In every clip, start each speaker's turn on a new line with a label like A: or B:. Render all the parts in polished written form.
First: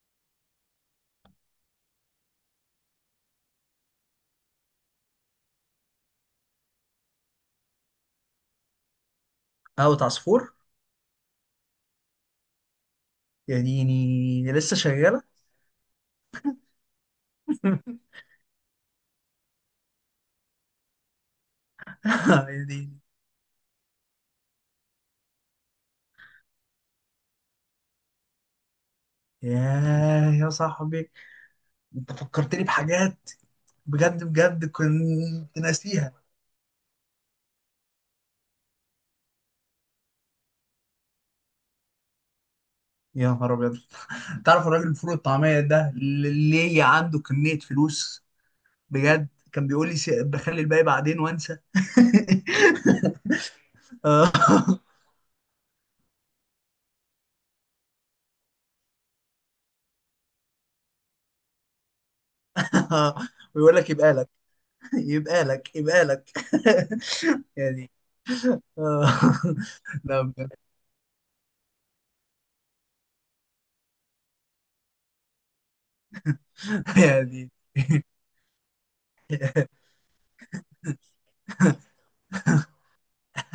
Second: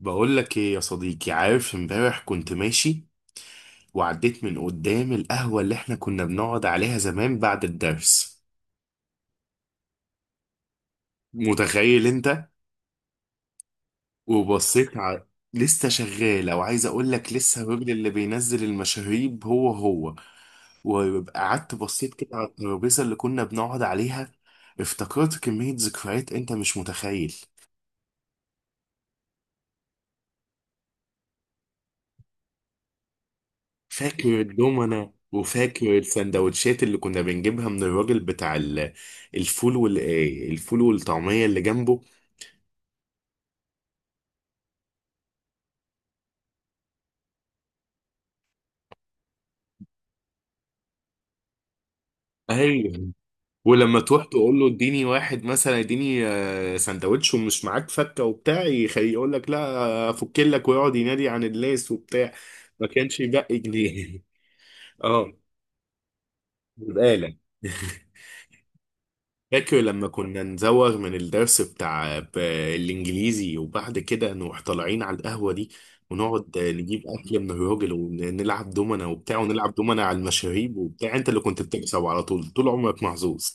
A: بقول لك ايه يا صديقي؟ عارف امبارح كنت ماشي وعديت من قدام القهوة اللي احنا كنا بنقعد عليها زمان بعد الدرس.
B: قهوة عصفور.
A: متخيل انت؟
B: يا ديني، لسه
A: وبصيت
B: شغالة.
A: على لسه شغالة، وعايز اقول لك لسه الراجل اللي بينزل المشاريب هو هو. وقعدت بصيت كده على
B: يا ديني.
A: الترابيزة اللي كنا بنقعد عليها. افتكرت كمية ذكريات انت مش متخيل.
B: ياه يا صاحبي، انت فكرتني بحاجات. بجد
A: فاكر
B: بجد
A: الدومنة
B: كنت
A: وفاكر
B: ناسيها.
A: السندوتشات اللي كنا بنجيبها من الراجل بتاع الفول وال الفول والطعمية اللي جنبه.
B: يا نهار ابيض، تعرف الراجل الفول الطعمية ده اللي عنده كمية فلوس؟ بجد كان بيقول لي بخلي الباقي بعدين وانسى.
A: ايوه، ولما تروح
B: آه.
A: تقول له اديني واحد مثلا اديني سندوتش ومش معاك فكة وبتاع يقول لك لا افك لك، ويقعد ينادي عن اللاس وبتاع. ما كانش يبقى
B: ويقول لك يبقى
A: جنيه.
B: لك
A: اه،
B: يبقى لك يبقى لك.
A: بقالك.
B: يعني. آه.
A: فاكر لما
B: لا
A: كنا
B: بجد،
A: نزوغ من الدرس بتاع الإنجليزي وبعد كده نروح طالعين على القهوة دي، ونقعد نجيب أكل من
B: يعني
A: الراجل ونلعب دومنا وبتاع، ونلعب دومنا على المشاريب وبتاع. أنت اللي كنت بتكسب على طول، طول عمرك محظوظ.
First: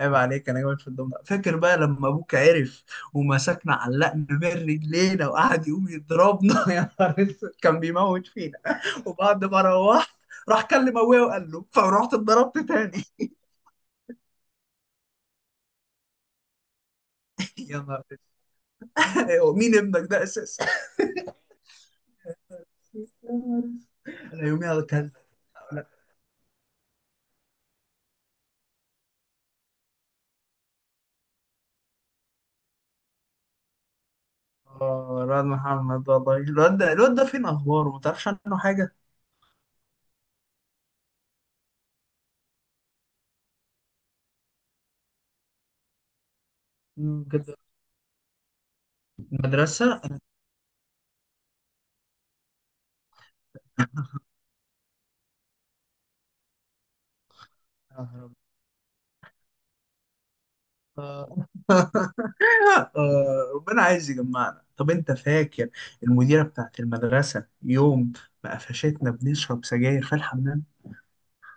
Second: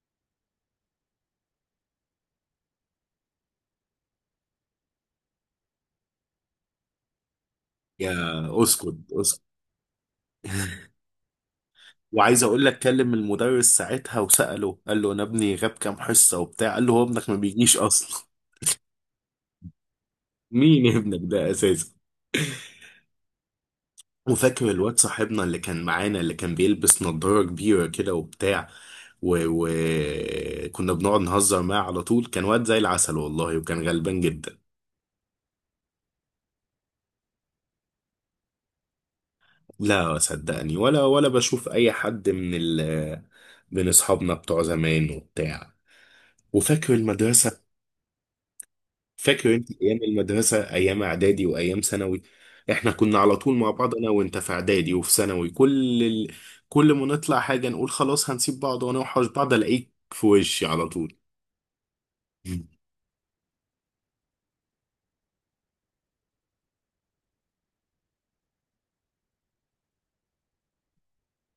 B: عيب عليك، انا جامد في الدم ده. فاكر بقى لما ابوك عرف ومسكنا، علقنا من رجلينا وقعد يقوم يضربنا؟ يا نهار اسود، كان
A: يا
B: بيموت فينا.
A: اسكت اسكت!
B: وبعد ما روحت، راح كلم ابويا وقال له، فرحت
A: وعايز
B: اتضربت
A: أقول لك
B: تاني.
A: كلم المدرس ساعتها وسأله، قال له أنا ابني غاب كام حصة وبتاع، قال له هو ابنك ما بيجيش
B: يا نهار اسود.
A: أصلا.
B: أيوة، مين ابنك ده اساسا؟
A: مين ابنك ده أساسا؟
B: يا نهار اسود. انا
A: وفاكر
B: يوميها
A: الواد
B: كان
A: صاحبنا اللي كان معانا اللي كان بيلبس نضارة كبيرة كده وبتاع، وكنا بنقعد نهزر معاه على طول. كان واد زي العسل والله، وكان غلبان جدا.
B: اه الواد محمد. والله، الواد ده، الواد ده فين اخباره؟ ما تعرفش عنه حاجه.
A: لا صدقني، ولا بشوف أي حد من من أصحابنا بتوع زمان وبتاع. وفاكر
B: كده.
A: المدرسة؟ فاكر انت ايام
B: المدرسه.
A: المدرسه، ايام اعدادي وايام ثانوي؟ احنا كنا على طول مع بعض انا وانت، في اعدادي وفي ثانوي. كل ما نطلع حاجه نقول
B: يا
A: خلاص
B: نهار
A: هنسيب بعض ونوحش بعض، الاقيك في وشي على طول.
B: أبيض. ربنا عايز يجمعنا. طب انت فاكر المديرة بتاعت المدرسة يوم ما قفشتنا بنشرب سجاير في الحمام؟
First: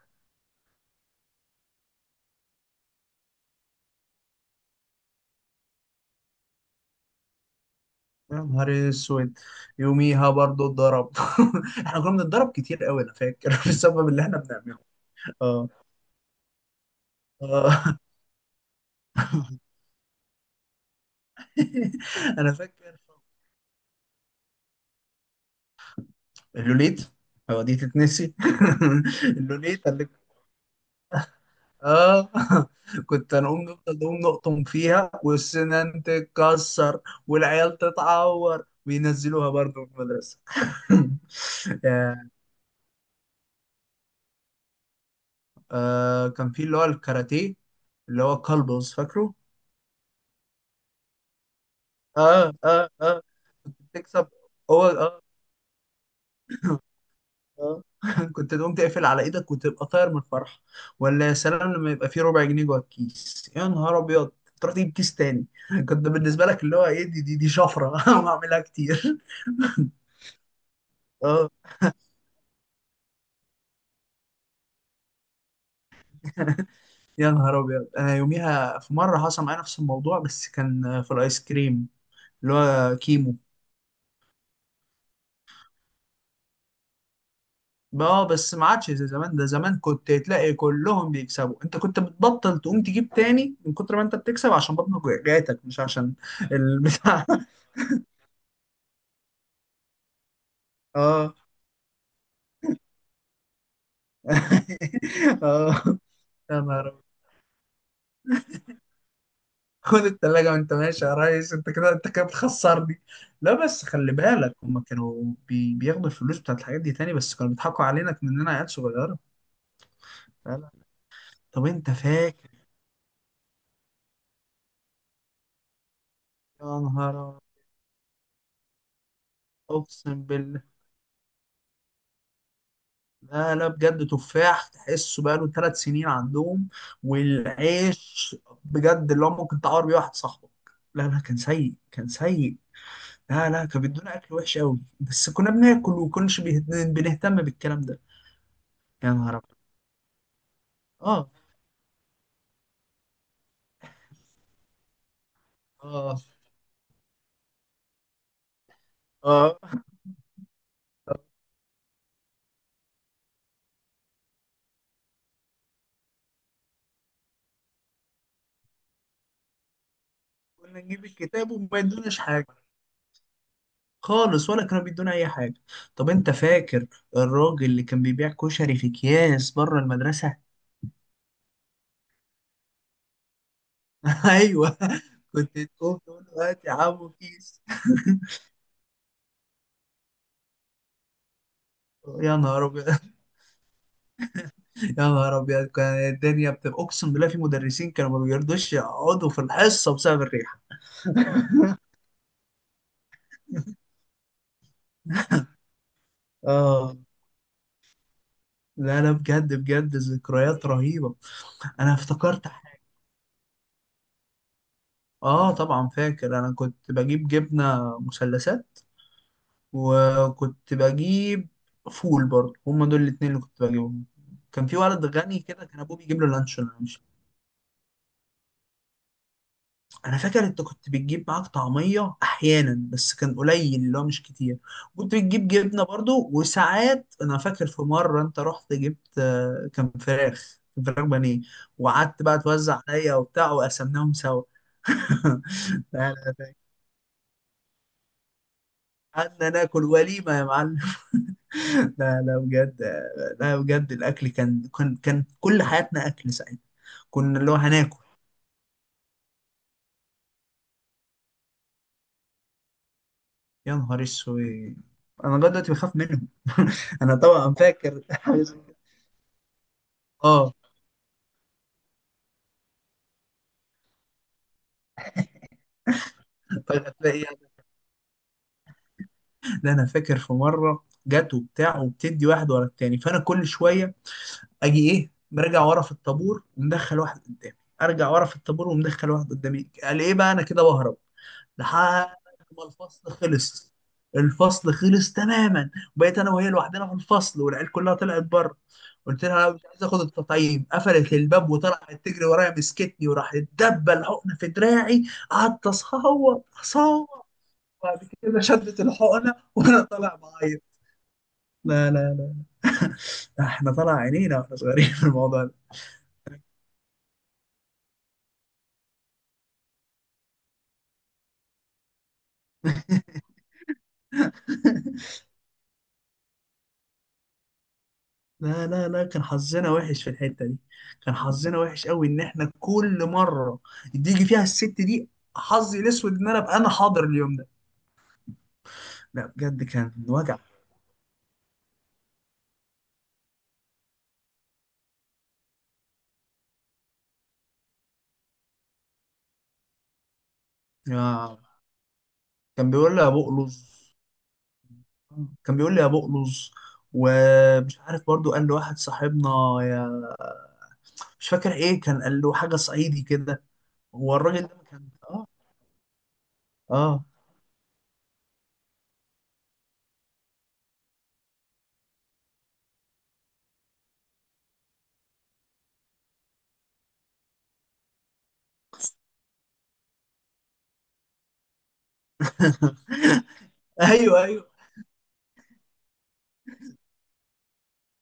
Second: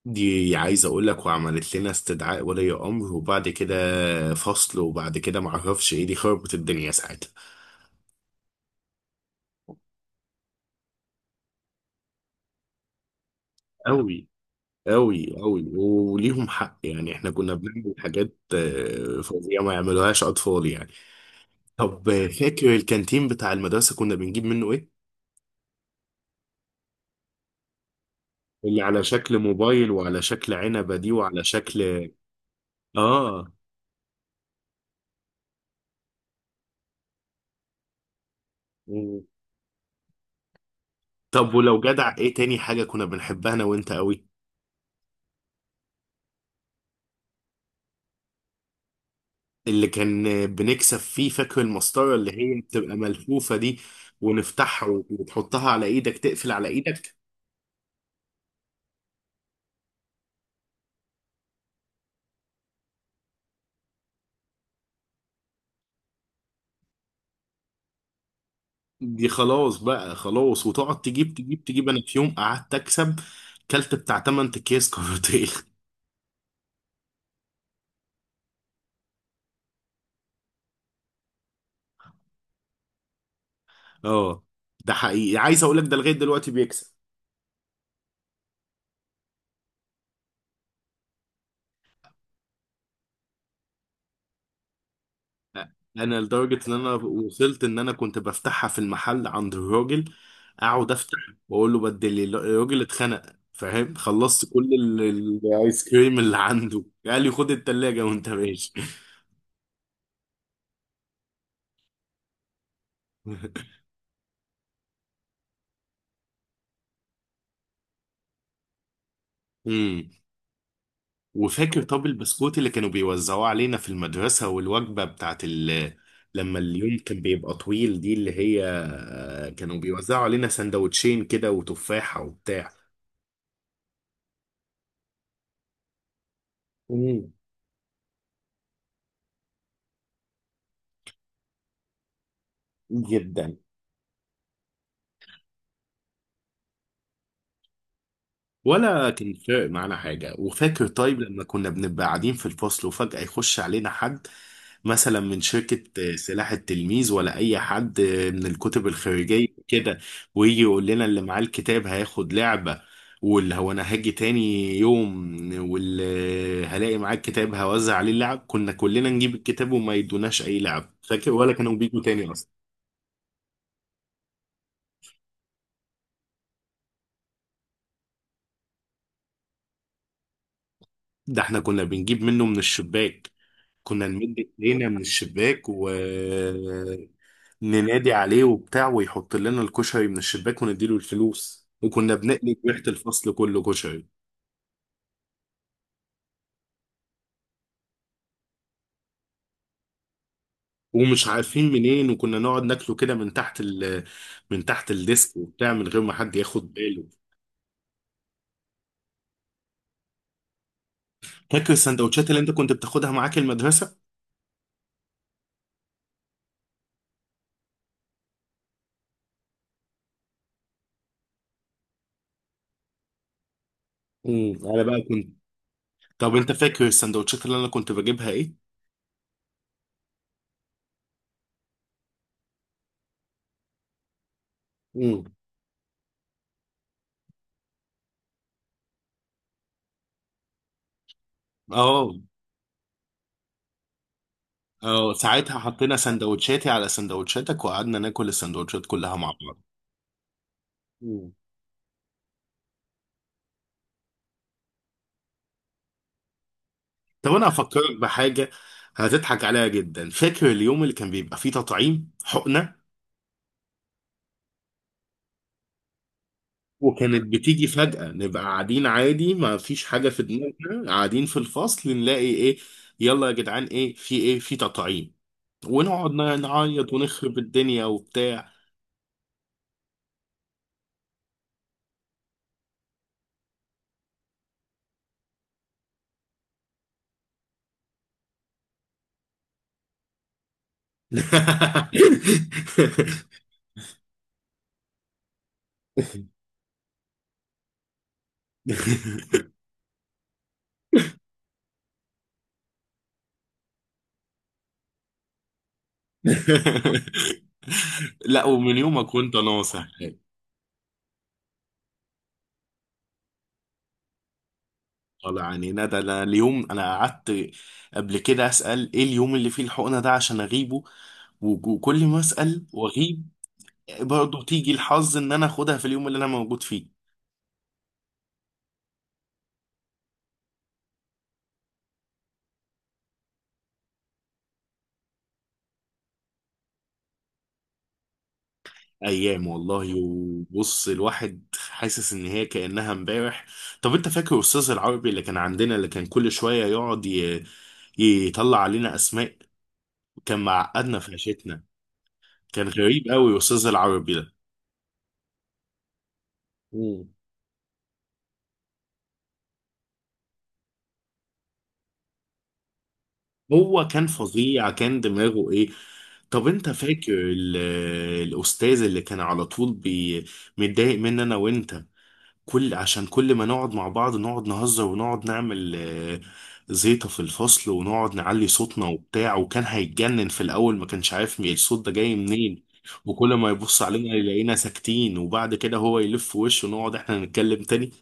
A: دي عايز اقول لك، وعملت لنا استدعاء ولي امر وبعد كده فصل، وبعد كده معرفش ايه، دي خربت الدنيا ساعتها.
B: يا نهار اسود، يوميها برضو اتضرب. احنا كنا بنتضرب كتير قوي، انا فاكر، بسبب اللي
A: قوي
B: احنا بنعمله.
A: قوي قوي،
B: اه.
A: وليهم حق يعني احنا كنا بنعمل
B: اه.
A: حاجات فظيعه ما يعملوهاش اطفال يعني. طب،
B: انا
A: فاكر
B: فاكر
A: الكانتين بتاع المدرسة كنا بنجيب منه ايه؟
B: اللوليت. هو دي تتنسي؟
A: اللي على شكل
B: اللوليت.
A: موبايل وعلى شكل عنبة دي وعلى شكل
B: اه. كنت
A: اه
B: هنقوم نفضل نقوم نقطم فيها والسنان تتكسر والعيال تتعور،
A: و-
B: وينزلوها برضه من المدرسة.
A: طب ولو جدع،
B: يعني.
A: ايه تاني حاجة كنا بنحبها انا وانت قوي؟
B: كان في اللي هو الكاراتيه، اللي هو كلبز، فاكره؟
A: اللي كان بنكسب فيه، فاكر المسطرة اللي
B: اه
A: هي
B: اه
A: بتبقى
B: اه.
A: ملفوفة دي،
B: تكسب. هو
A: ونفتحها
B: اه.
A: وتحطها على ايدك تقفل على ايدك.
B: اه. كنت تقوم تقفل على ايدك وتبقى طاير من الفرحة. ولا يا سلام لما يبقى فيه ربع جنيه جوه الكيس. يا نهار ابيض، تروح تجيب كيس تاني. كنت بالنسبة لك اللي هو ايه، دي شفرة. وهعملها كتير.
A: دي خلاص بقى خلاص، وتقعد تجيب
B: اه.
A: تجيب تجيب. انا في يوم قعدت اكسب كلت بتاع 8 اكياس كاراتيه.
B: يا نهار ابيض، انا يوميها في مره حصل معايا نفس الموضوع، بس كان في الايس كريم اللي هو كيمو.
A: اه، ده حقيقي عايز اقول لك ده لغاية دلوقتي بيكسب.
B: اه، بس ما عادش زي زمان. ده زمان كنت تلاقي كلهم بيكسبوا. انت كنت بتبطل تقوم تجيب تاني من كتر ما انت بتكسب، عشان بطنك وجعتك مش عشان
A: انا لدرجه ان انا
B: البتاع.
A: وصلت ان انا كنت بفتحها في المحل عند الراجل، اقعد افتح
B: اه.
A: واقول له بدل الراجل اتخنق، فاهم، خلصت كل
B: اه.
A: الايس كريم اللي
B: يا
A: عنده،
B: نهار أبيض.
A: قال لي خد التلاجة وانت ماشي.
B: خد التلاجة وانت ماشي يا ريس، انت كده انت كده بتخسرني. لا بس خلي بالك، هما كانوا بياخدوا الفلوس بتاعت الحاجات دي تاني، بس كانوا بيضحكوا علينا مننا عيال صغيرة.
A: امم
B: طب
A: وفاكر
B: انت
A: طب
B: فاكر؟
A: البسكوت اللي كانوا بيوزعوه علينا في المدرسه، والوجبه بتاعت لما
B: يا
A: اليوم
B: نهار
A: كان
B: أبيض،
A: بيبقى طويل دي، اللي هي كانوا بيوزعوا
B: اقسم
A: علينا
B: بالله.
A: سندوتشين كده وتفاحه وبتاع.
B: لا لا بجد، تفاح تحسه بقاله ثلاث سنين عندهم.
A: امم،
B: والعيش بجد اللي هو ممكن تعور بيه واحد صاحبك. لا لا، كان سيء كان سيء. لا
A: جدا.
B: لا، كان بيدونا اكل وحش قوي، بس كنا بناكل وكناش بنهتم بالكلام ده.
A: ولا
B: يا
A: كان
B: نهار ابيض.
A: فارق معانا حاجة. وفاكر طيب
B: اه
A: لما كنا بنبقى قاعدين في الفصل وفجأة يخش علينا حد مثلا من شركة
B: اه
A: سلاح التلميذ، ولا أي حد من الكتب الخارجية
B: اه.
A: كده، ويجي يقول لنا اللي معاه الكتاب هياخد لعبة، واللي هو أنا هاجي تاني يوم واللي هلاقي معاه الكتاب هوزع عليه اللعب. كنا كلنا نجيب الكتاب وما يدوناش أي
B: كنا
A: لعب،
B: نجيب
A: فاكر؟
B: الكتاب
A: ولا كانوا
B: وما
A: بيجوا
B: يدوناش
A: تاني أصلا؟
B: حاجه خالص، ولا كانوا بيدونا اي حاجه. طب انت فاكر الراجل اللي كان بيبيع كشري في اكياس بره المدرسه؟
A: ده احنا كنا بنجيب منه من الشباك، كنا نمد
B: ايوه،
A: ايدينا من
B: كنت
A: الشباك
B: تقوم طول الوقت يا عمو
A: وننادي
B: كيس.
A: عليه وبتاع ويحط لنا الكشري من الشباك ونديله الفلوس، وكنا
B: يا
A: بنقلب
B: نهار
A: ريحة
B: ابيض.
A: الفصل كله كشري
B: يا نهار ابيض، كان الدنيا بتبقى اقسم بالله في مدرسين كانوا ما بيرضوش يقعدوا في الحصه بسبب الريحه.
A: ومش عارفين منين. وكنا نقعد ناكله كده من تحت من تحت الديسك وبتاع، من غير ما حد ياخد
B: اه.
A: باله.
B: لا لا بجد بجد، ذكريات رهيبه.
A: فاكر
B: انا
A: السندوتشات اللي
B: افتكرت
A: انت كنت
B: حاجه.
A: بتاخدها معاك المدرسة؟
B: اه طبعا فاكر، انا كنت بجيب جبنه مثلثات، وكنت بجيب فول برضه. هما دول الاتنين اللي كنت بجيبهم. كان في
A: انا بقى
B: ولد
A: كنت.
B: غني كده، كان ابوه بيجيب له
A: طب انت
B: لانشون.
A: فاكر السندوتشات اللي انا كنت بجيبها ايه؟
B: انا فاكر انت كنت بتجيب معاك طعميه احيانا، بس كان قليل اللي هو مش كتير. كنت
A: امم،
B: بتجيب جبنه برضو. وساعات، انا فاكر في مره انت رحت جبت كان فراخ كان فراخ بانيه.
A: اه
B: وقعدت بقى توزع عليا وبتاع، وقسمناهم سوا.
A: اه، ساعتها حطينا
B: لا لا، ده
A: سندوتشاتي على سندوتشاتك وقعدنا ناكل السندوتشات كلها مع
B: قعدنا
A: بعض.
B: ناكل وليمه يا معلم.
A: مم.
B: لا لا بجد. لا بجد، الاكل كان كل حياتنا اكل ساعتها.
A: طب
B: كنا
A: انا
B: اللي هو
A: افكرك
B: هناكل.
A: بحاجه هتضحك عليها جدا، فاكر اليوم اللي كان بيبقى فيه تطعيم حقنه؟
B: يا نهار اسود، انا لغايه دلوقتي بخاف منهم. انا
A: وكانت
B: طبعا
A: بتيجي
B: فاكر.
A: فجاه، نبقى قاعدين عادي ما فيش حاجه في
B: اه.
A: دماغنا قاعدين في الفصل، نلاقي ايه، يلا يا جدعان ايه في ايه؟ في تطعيم! ونقعد نعيط
B: فتلاقي
A: ونخرب
B: يعني،
A: الدنيا وبتاع.
B: ده انا فاكر في مره جت وبتاع، وبتدي واحد ورا التاني، فانا كل شويه اجي ايه، مرجع ورا في الطابور ومدخل واحد قدامي، ارجع ورا في الطابور ومدخل واحد قدامي. قال ايه بقى، انا كده بهرب لحد ما الفصل خلص. الفصل خلص تماما، وبقيت انا وهي لوحدنا في الفصل، والعيال كلها طلعت بره. قلت لها انا مش عايز اخد التطعيم. قفلت الباب وطلعت تجري ورايا، مسكتني وراحت دبه الحقنه في دراعي. قعدت اصوت اصوت. بعد كده
A: لا، ومن
B: شدت
A: يومك
B: الحقنه
A: وانت
B: وانا
A: ناصح.
B: طالع بعيط. لا لا لا، احنا طالع عينينا واحنا صغيرين في
A: والله
B: الموضوع ده.
A: يعني ندى انا اليوم انا قعدت قبل كده اسال ايه اليوم اللي فيه الحقنه ده عشان اغيبه، وكل ما اسال واغيب، برضه تيجي الحظ ان انا اخدها في اليوم اللي انا موجود فيه.
B: لا لا لا، كان حظنا وحش في الحته دي. كان حظنا وحش قوي ان احنا كل مره تيجي فيها الست دي، حظي الاسود ان انا ابقى انا حاضر اليوم ده. لا
A: ايام
B: بجد،
A: والله،
B: كان وجع.
A: وبص الواحد حاسس ان هي كانها امبارح. طب انت فاكر استاذ العربي اللي كان عندنا اللي كان كل شويه يقعد يطلع علينا اسماء؟ كان معقدنا في
B: يا
A: عيشتنا. كان
B: كان بيقول لي
A: غريب
B: يا
A: قوي
B: بقلظ.
A: استاذ العربي ده.
B: كان بيقول لي يا بقلظ.
A: مم.
B: ومش عارف برضو قال لواحد صاحبنا يا مش فاكر ايه، كان قال له حاجه صعيدي كده.
A: هو كان
B: هو الراجل ده
A: فظيع،
B: كان
A: كان
B: اه.
A: دماغه ايه. طب انت
B: اه.
A: فاكر الاستاذ اللي كان على طول متضايق مني انا وانت، كل عشان كل ما نقعد مع بعض نقعد نهزر ونقعد نعمل زيطة في الفصل ونقعد نعلي صوتنا وبتاع، وكان هيتجنن في الاول ما كانش عارف مين الصوت ده جاي منين. وكل ما يبص علينا
B: ايوه ايوه.
A: يلاقينا ساكتين، وبعد كده هو يلف وشه ونقعد احنا نتكلم تاني.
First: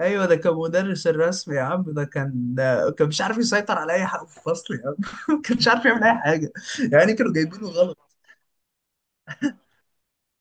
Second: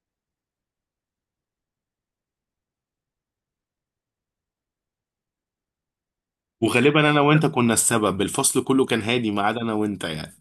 B: ايوه ده كان مدرس الرسم يا عم. ده كان مش عارف يسيطر على اي حاجه في الفصل يا عم. كان مش عارف يعمل اي حاجه.
A: وغالبا
B: يعني
A: انا
B: كانوا
A: وانت
B: جايبينه
A: كنا
B: غلط.
A: السبب، الفصل كله كان هادي ما عدا انا وانت يعني.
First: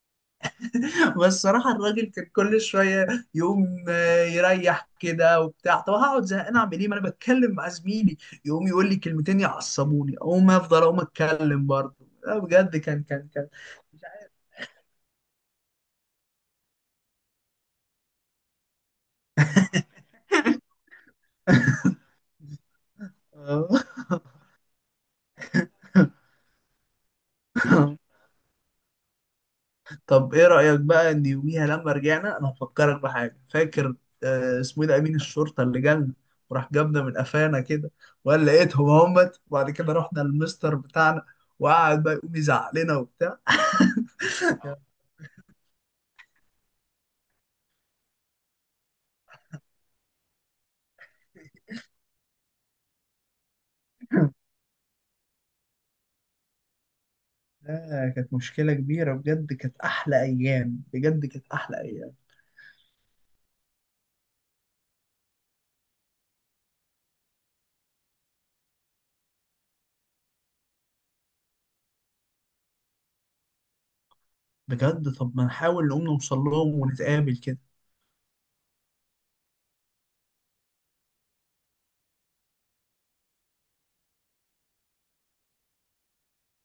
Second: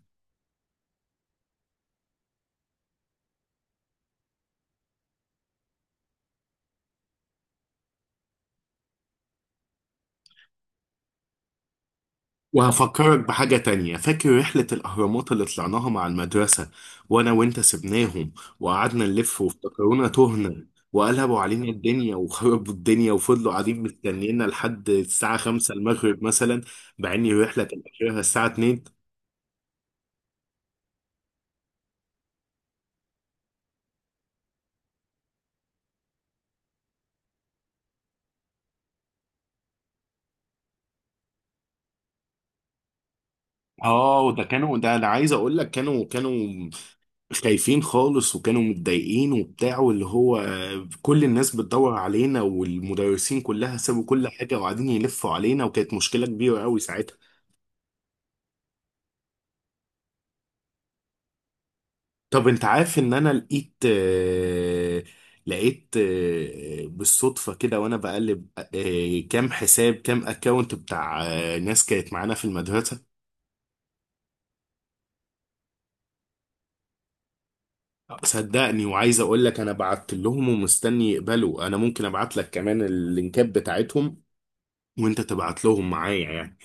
B: بس صراحه الراجل كان كل شويه يقوم يريح كده وبتاع. طب هقعد زهقان اعمل ايه، ما انا بتكلم مع زميلي. يقوم يقول لي كلمتين يعصبوني، اقوم افضل اقوم اتكلم برضه. لا بجد، كان
A: وهفكرك
B: كان.
A: بحاجة تانية، فاكر رحلة الأهرامات اللي طلعناها مع المدرسة، وأنا وأنت سبناهم وقعدنا نلف وافتكرونا تهنا، وقلبوا علينا الدنيا وخربوا الدنيا وفضلوا قاعدين مستنينا لحد الساعة 5 المغرب مثلا، مع إن الرحلة كان
B: آه.
A: آخرها الساعة 2.
B: طب ايه رأيك بقى ان يوميها لما رجعنا، انا هفكرك بحاجة، فاكر اسمه ايه ده، امين الشرطة اللي جالنا، وراح جابنا من قفانا كده وقال لقيتهم همت؟ وبعد كده رحنا للمستر بتاعنا، وقعد بقى يقوم يزعق لنا وبتاع.
A: وده كانوا، ده أنا عايز أقول لك كانوا خايفين خالص وكانوا متضايقين وبتاع، واللي هو كل الناس بتدور علينا، والمدرسين كلها سابوا كل حاجة وقاعدين يلفوا علينا، وكانت مشكلة كبيرة قوي ساعتها.
B: آه، كانت مشكلة كبيرة بجد. كانت أحلى أيام، بجد كانت أحلى أيام.
A: طب انت عارف ان انا لقيت بالصدفة كده، وانا بقلب كام حساب كام اكونت بتاع ناس كانت معانا في المدرسة.
B: بجد طب ما نحاول نقوم نوصل لهم ونتقابل كده.
A: صدقني، وعايز اقول لك انا بعت لهم ومستني يقبلوا، انا ممكن ابعت لك كمان اللينكات بتاعتهم وانت تبعت لهم معايا يعني.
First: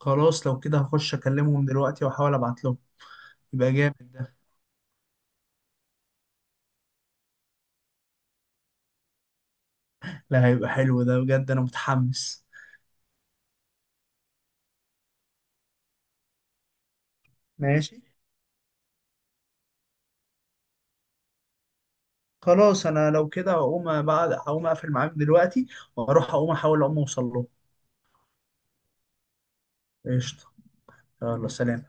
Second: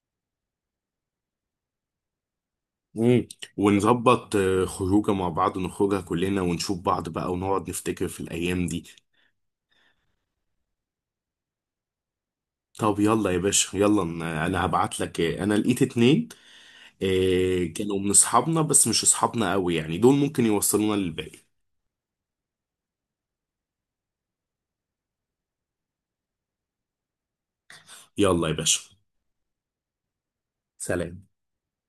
B: خلاص لو كده هخش أكلمهم دلوقتي وأحاول أبعت لهم.
A: مم.
B: يبقى جامد ده.
A: ونظبط خروجه مع بعض نخرجها كلنا ونشوف بعض بقى، ونقعد نفتكر في الايام دي.
B: لا هيبقى حلو ده بجد، أنا متحمس.
A: طب يلا يا باشا، يلا أنا هبعت لك انا لقيت اتنين، إيه كانوا
B: ماشي،
A: من اصحابنا بس مش اصحابنا قوي يعني، دول ممكن يوصلونا للباقي.
B: خلاص انا لو كده هقوم، بعد هقوم اقفل معاك دلوقتي، واروح اقوم احاول اقوم اوصل له.
A: يلا يا باشا.
B: قشطه.
A: سلام.
B: يلا سلام.